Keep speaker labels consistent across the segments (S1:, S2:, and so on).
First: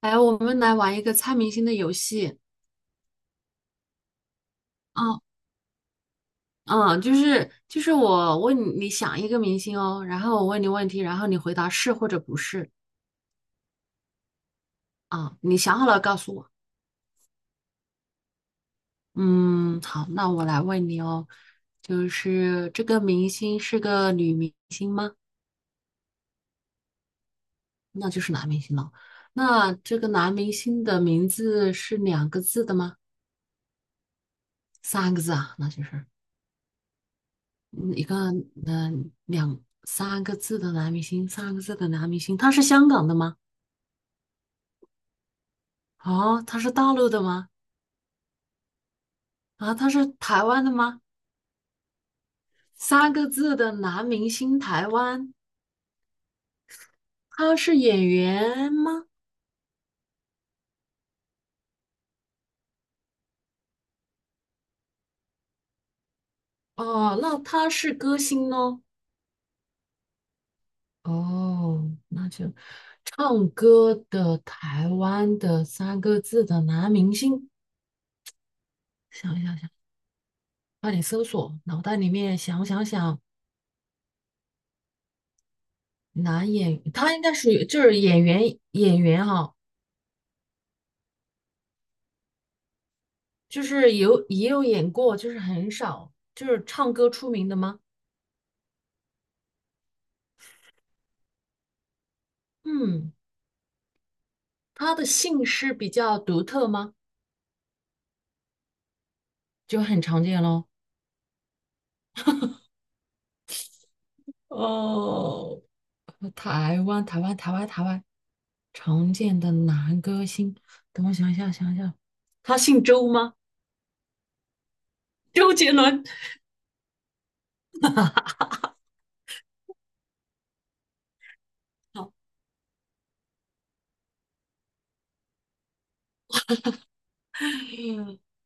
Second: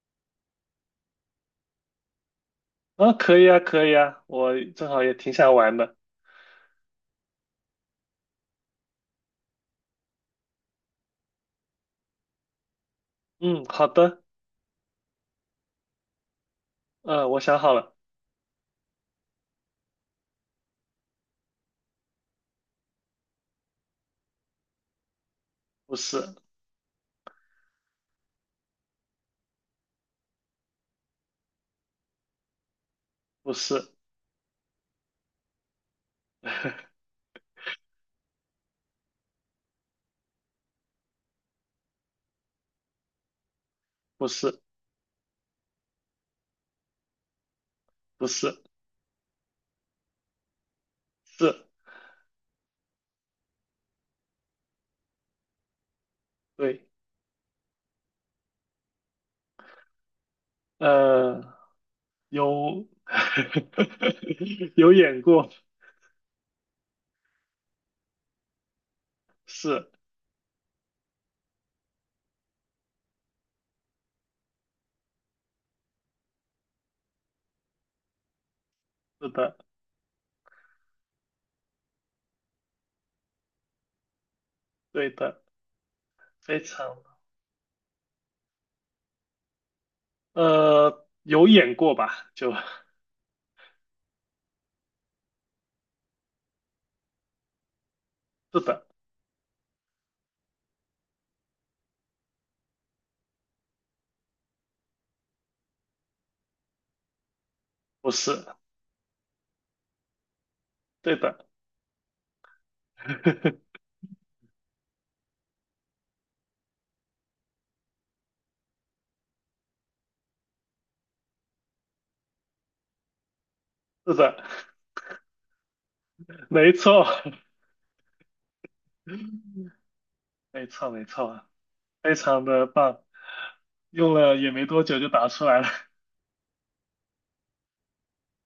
S1: 哎，我们来玩一个猜明星的游戏。
S2: 啊，可以啊，可以啊，我正好也
S1: 哦，
S2: 挺想玩的。
S1: 我问你，你想一个明星哦，然后我问你问题，然后你回答是或者不是
S2: 嗯，好的。
S1: 啊。你想好了告诉我。
S2: 嗯，我想好了。
S1: 嗯，好，那我来问你哦，就是这个明星是个女明星吗？
S2: 不是。
S1: 那就是男明星了。那这个男明星的名字是两个字的吗？
S2: 不是。
S1: 三个字啊，那就是 嗯一个嗯、两三个字的男明星，三个字的男明星，他是香港的吗？
S2: 不是。
S1: 哦，他是大陆的吗？
S2: 不是。
S1: 啊，他是台湾的吗？
S2: 是。
S1: 三个字的男明星，台湾，
S2: 对。
S1: 他是演员吗？
S2: 呃，有。有演过。
S1: 哦，那他是歌星哦。
S2: 是。
S1: 哦，那就唱歌的台湾的三个字的男明星，
S2: 是
S1: 想一
S2: 的。
S1: 想想，快点搜索，脑袋里面想想，
S2: 对的。
S1: 男
S2: 非
S1: 演，
S2: 常。
S1: 他应该属于就是演员哈、
S2: 有演过吧？就。
S1: 就是有也有演过，就是很少，就是唱歌出名的吗？
S2: 是的。
S1: 嗯。他的姓氏比较独特吗？
S2: 不是。
S1: 就很常见咯。
S2: 对的。
S1: 哦，台湾，台湾，台湾，台湾，常见的男歌星，等我想一下，想一下，他姓周吗？
S2: 是的。
S1: 周杰伦。
S2: 没错。没错，没错。
S1: 好，
S2: 非常的棒。用了也没多久就打出来了。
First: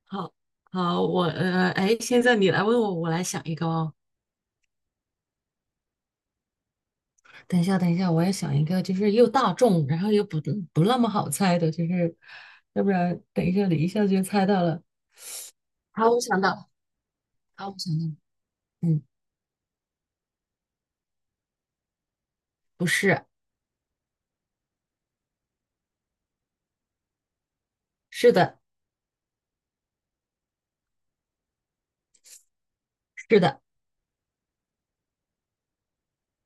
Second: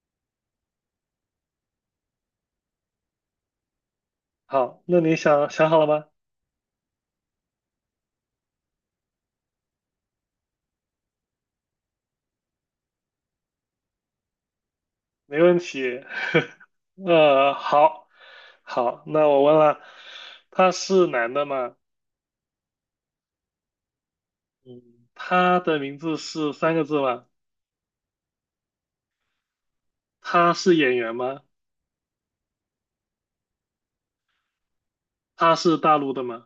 S1: 好，好，我哎，现在你来问我，我来想一个哦。
S2: 好，那你想想好了吗？
S1: 等一下，等一下，我要想一个，就是又大众，然后又不那么好猜的，就是要不然等一下你一下就猜到了。
S2: 没问题。
S1: 好，我想到 了，好，我想到
S2: 好，
S1: 了，
S2: 好，
S1: 嗯，
S2: 那我问了。他是男的吗？
S1: 不是，
S2: 嗯，他的名字是三个字吗？
S1: 是的。
S2: 他是演员吗？
S1: 是的，
S2: 他是大陆的吗？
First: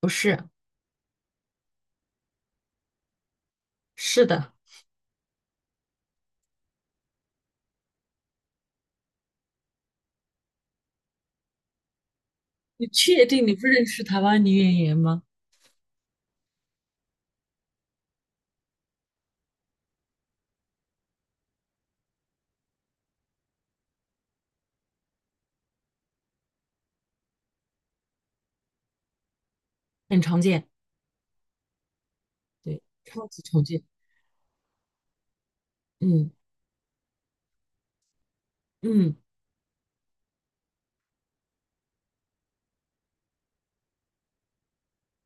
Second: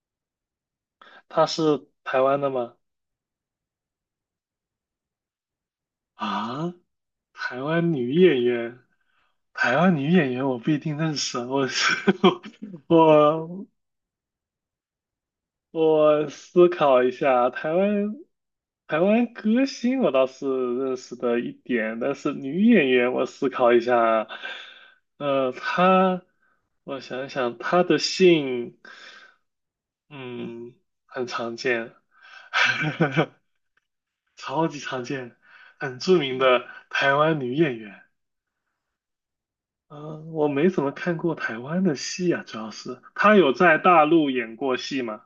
S1: 不是，
S2: 他是台湾的吗？
S1: 是的，
S2: 啊，台湾女演员。台湾女演员我不一定认识啊，
S1: 你确定你
S2: 我
S1: 不认识台湾女演员吗？
S2: 我思考一下。台湾歌星我倒是认识的一点，但是女演员我思考一下。她，我想想，她的姓，
S1: 很常见。
S2: 嗯，很常见。
S1: 对，超 级常见。
S2: 超级常见，很著
S1: 嗯
S2: 名的台湾女演员。
S1: 嗯，
S2: 嗯、我没怎么看过台湾的戏啊。主要是她有在大陆演过戏吗？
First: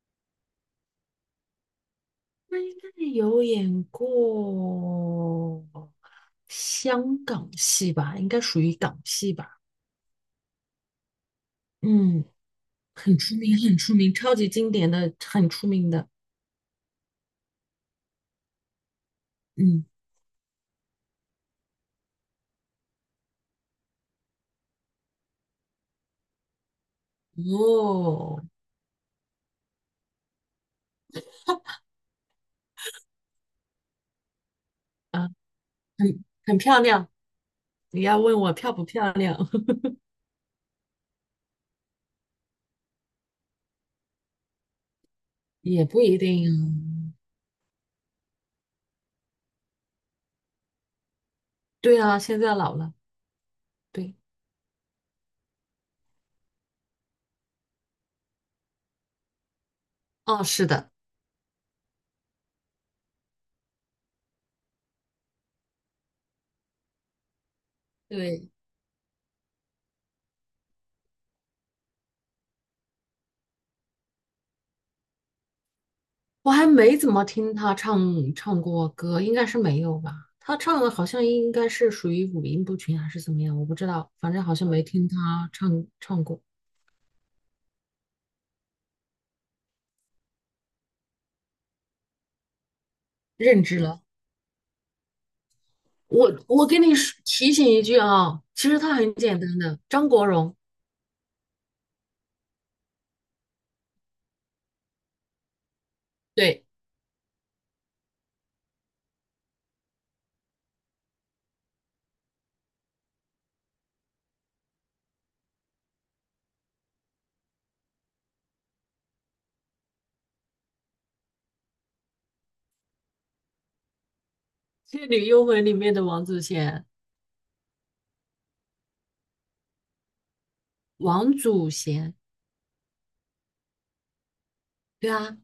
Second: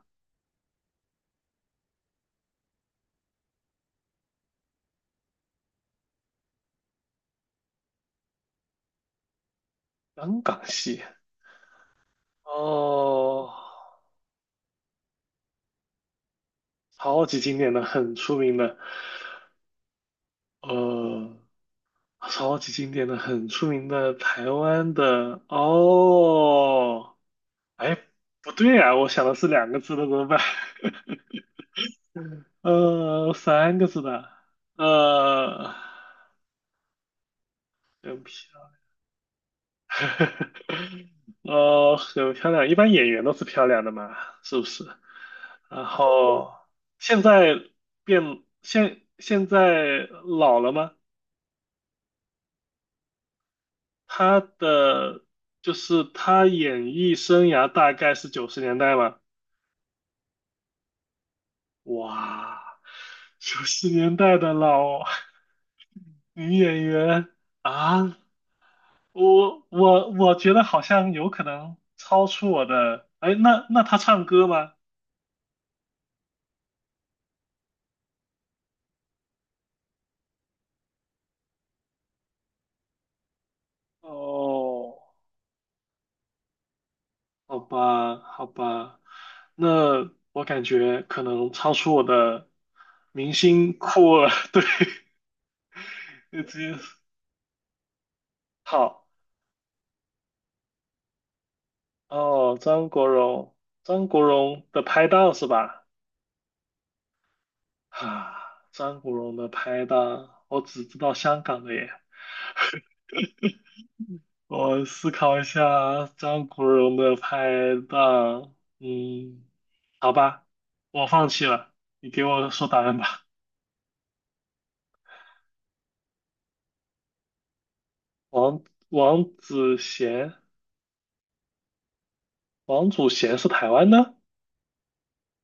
S1: 那应该有演过香港戏吧？应该属于港戏吧？
S2: 香港戏。
S1: 嗯，很出
S2: 哦，
S1: 名，很出名，超级经典的，很出名的。
S2: 超级经典的、很出名的。
S1: 嗯，
S2: 呃，超级经典的、很出名的台湾的哦。哎，
S1: 哦，
S2: 不对啊，我想的是两个字的，怎么办？三个字的。
S1: 啊，
S2: 呃，
S1: 很漂亮。你要
S2: 很漂
S1: 问我漂不漂亮？
S2: 亮。很漂亮，一般演员都是漂亮的嘛，是不是？然
S1: 也不一定啊。
S2: 后现在变现现在老了吗？
S1: 对啊，现在老了。对，
S2: 他的就是他演艺生涯大概是九十年代吧。
S1: 哦，是的，
S2: 哇，九十年代的老 女演员啊。
S1: 对。
S2: 我觉得好像有可能超出我的。哎，那他唱歌吗？
S1: 我还没怎么听他唱过歌，应该是没有吧？他唱的好像应该是属于五音不全还是怎么样，我不知道，反正好像没
S2: 哦，
S1: 听他唱过，
S2: 好吧，好吧。那我感觉可能超出我的明
S1: 认
S2: 星
S1: 知了。
S2: 库了。对，
S1: 我
S2: 直
S1: 我
S2: 接
S1: 给你说提醒一句啊，其实他
S2: 好。
S1: 很简单的，张国荣，
S2: 哦，张国荣，张国荣的拍档是吧？
S1: 对，
S2: 啊，张国荣的拍档，我只知道香港的耶。我思考一下，张国荣的拍档，嗯，好吧，我放弃了，你给我说答案吧。
S1: 《倩女幽魂》里面的王祖贤，
S2: 王王祖贤，
S1: 王祖贤，
S2: 王祖贤是台湾的？
S1: 对啊，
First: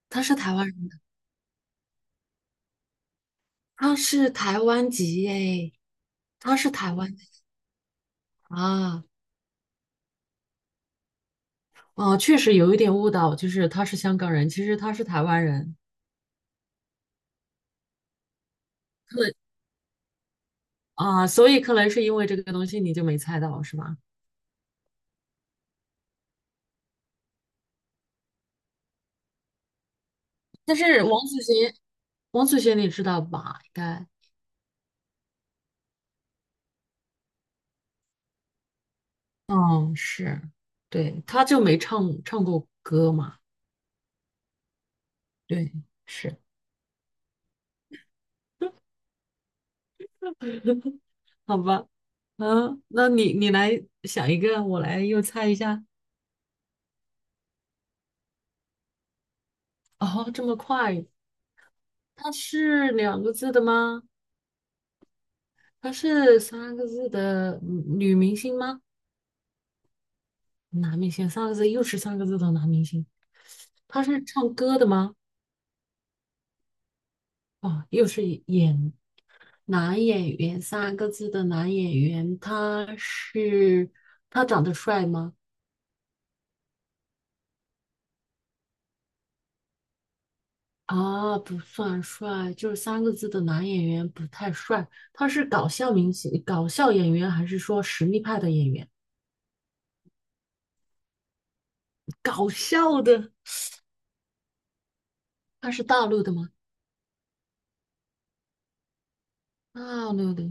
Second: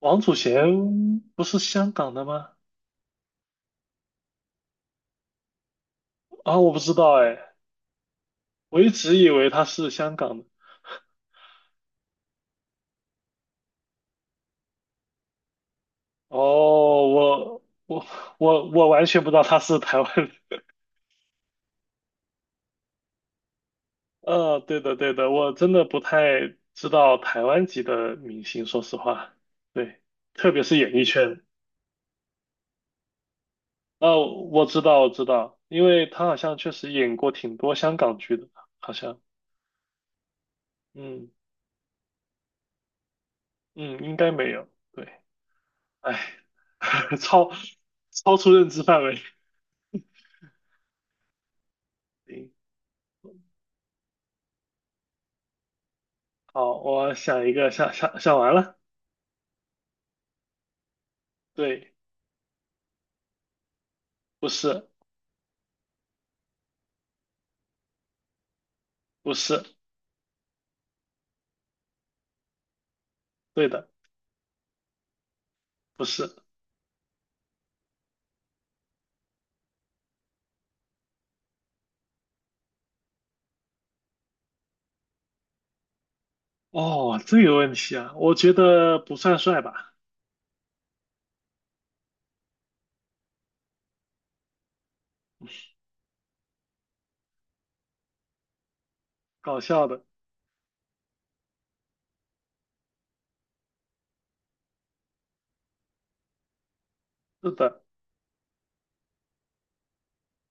S2: 王
S1: 他
S2: 祖
S1: 是台湾人，
S2: 贤不是香港的吗？
S1: 他是台湾籍诶，他
S2: 啊，
S1: 是
S2: 我不知
S1: 台湾
S2: 道
S1: 的
S2: 哎。我一
S1: 啊。
S2: 直以为他是香港的。
S1: 哦，确实有一点误导，就是他是香港人，其实他是台湾人。
S2: 哦，我我我完全不知
S1: 对
S2: 道他是台湾人。
S1: 啊，所以可能是因为这个东西你就没猜到是吧？
S2: 对的对的，我真的不太知道台湾籍的明星，说实话。对，特别是
S1: 但
S2: 演
S1: 是
S2: 艺
S1: 王祖
S2: 圈。
S1: 贤，王祖贤你知道吧？应该，
S2: 哦，我知道我知道，因为他好像确实演过挺多香港剧的，好像。
S1: 嗯，是，对，
S2: 嗯
S1: 他就没唱过歌嘛，
S2: 嗯，应该没有。对。
S1: 对，
S2: 哎。
S1: 是，
S2: 超超出认知范围。
S1: 好吧，
S2: 行。
S1: 嗯，那你来想一个，我来又猜一下。
S2: 好，我想一个，想想想完了。
S1: 哦，这么快？
S2: 对。
S1: 她是两个字的吗？
S2: 不是
S1: 她是三个字的嗯女明星吗？
S2: 不是。
S1: 男明星三个字，又是三个字的男明星。
S2: 对的。
S1: 他是唱歌的吗？
S2: 不是。
S1: 啊，又是演男演员三个字的男演员，他是他长得帅吗？
S2: 哦，这个问题啊，我觉得不算帅吧。
S1: 啊，不算帅，就是三个字的男演员不太帅。他是搞笑明星、搞笑演员，还是说实力派的演员？
S2: 搞笑的。
S1: 搞笑的，他是大陆的吗？
S2: 是的。
S1: 大陆的。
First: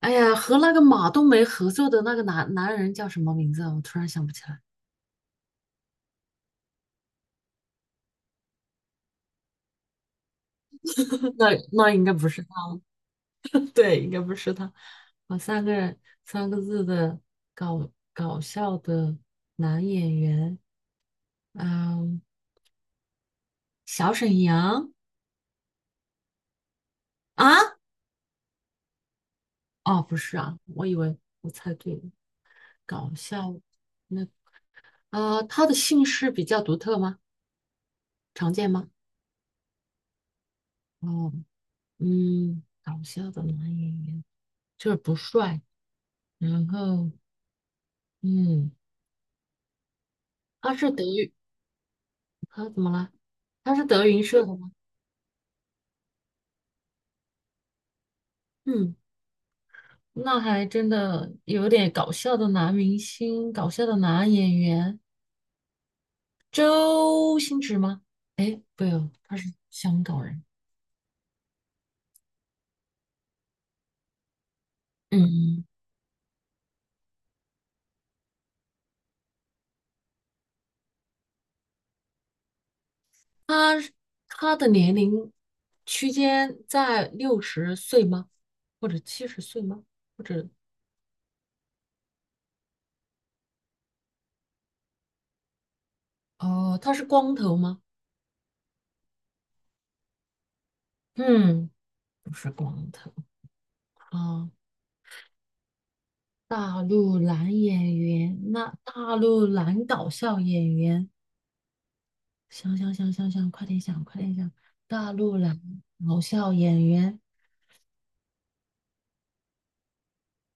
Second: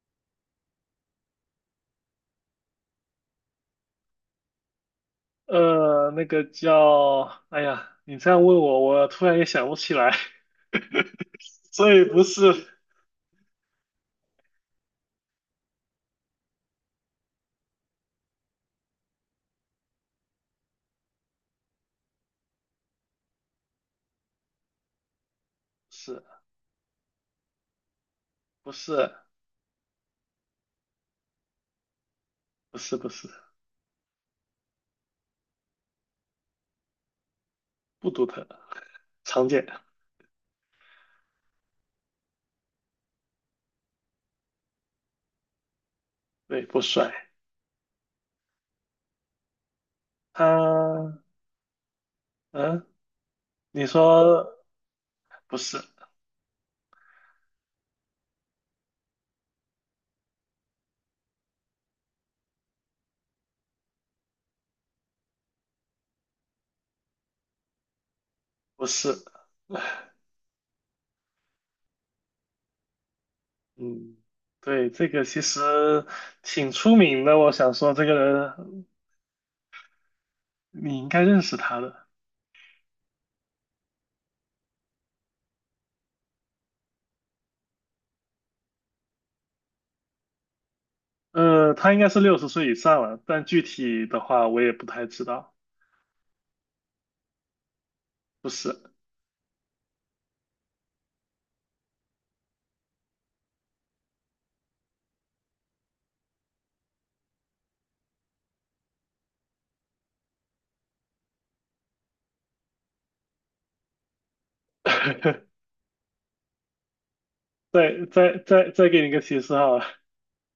S1: 哎呀，和那个马冬梅合作的那个男人叫什么名字啊？我突然想不起来。
S2: 那个叫，哎呀，你这样问我，我突然也想不起来。
S1: 那 那
S2: 所以
S1: 应该
S2: 不
S1: 不是他，
S2: 是。
S1: 对，应该不是他。我三个人三个字的搞笑的男演员，嗯，小沈阳
S2: 是
S1: 啊？
S2: 不是
S1: 哦，不是啊，我以为我猜对了，
S2: 不是不
S1: 搞
S2: 是
S1: 笑那啊、他的姓氏比较独特吗？
S2: 不独特。
S1: 常见吗？
S2: 常见。
S1: 哦，嗯，搞笑的男演员就是不帅，
S2: 对，
S1: 然
S2: 不
S1: 后
S2: 帅。
S1: 嗯，他是德
S2: 他，
S1: 云，他怎
S2: 嗯，
S1: 么了？他是
S2: 你
S1: 德云社的
S2: 说
S1: 吗？
S2: 不是
S1: 嗯。那还真的有点搞笑的男明星，搞笑的男演员，周星驰吗？不
S2: 不
S1: 有，
S2: 是。
S1: 他是香港人。
S2: 嗯，对。这个其
S1: 嗯，
S2: 实挺出名的，我想说这个人你应该认识他的。
S1: 他他的年龄区间在六十岁吗？或者七十岁吗？或者
S2: 他应该是60岁以上了，但具体的话我也不太知道。
S1: 哦，他是光头吗？
S2: 不是。
S1: 嗯，不是光头啊。大陆男演员，那大陆男搞笑演员。想想想想想，快点想，快点想。大陆来搞笑演员，
S2: 再给你一个提示哈。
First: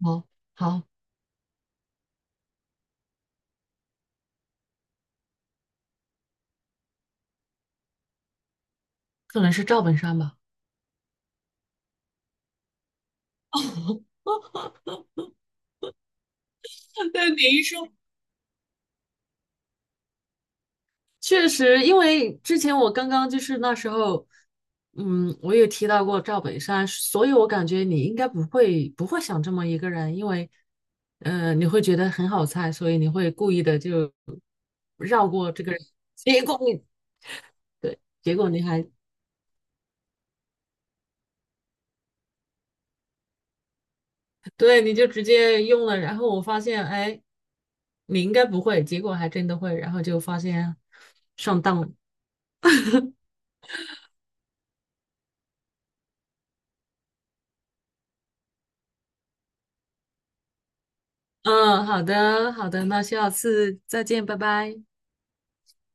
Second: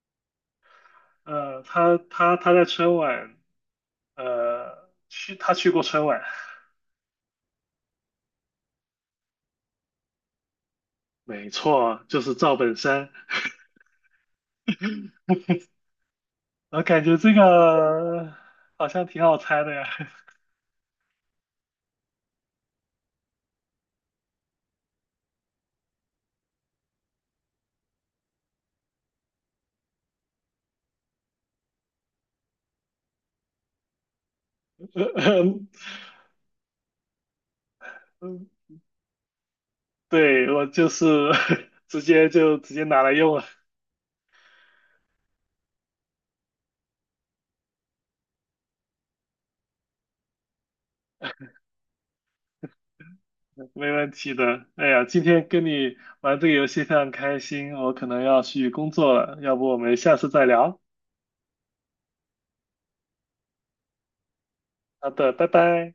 S1: 好好，
S2: 他在春晚。他去过春晚。
S1: 可能是赵本山吧
S2: 没错，就是赵本山。我感 觉
S1: 对，
S2: 这
S1: 你一说，
S2: 个好像挺好猜的呀。
S1: 确实，因为之前我刚刚就是那时候，嗯，我也提到过赵本山，所以我感觉你应该不会想这么一个人，因为，呃，你会觉得很好猜，所以你会故意的就
S2: 呃
S1: 绕过
S2: 呃
S1: 这个人，结果你对，结
S2: 嗯，
S1: 果你还
S2: 对，我就是 直接就直接拿来用了。
S1: 对，你就直接用了，然后我发现，哎，你应该不会，结果还真的会，然后就发现上当了。
S2: 没问题的。哎呀，今天跟你玩这个游戏非常开心，我可能要去工作了，要不我们下次再聊？
S1: 嗯，好的，好的，那下次再见，拜拜。
S2: 好的，拜拜。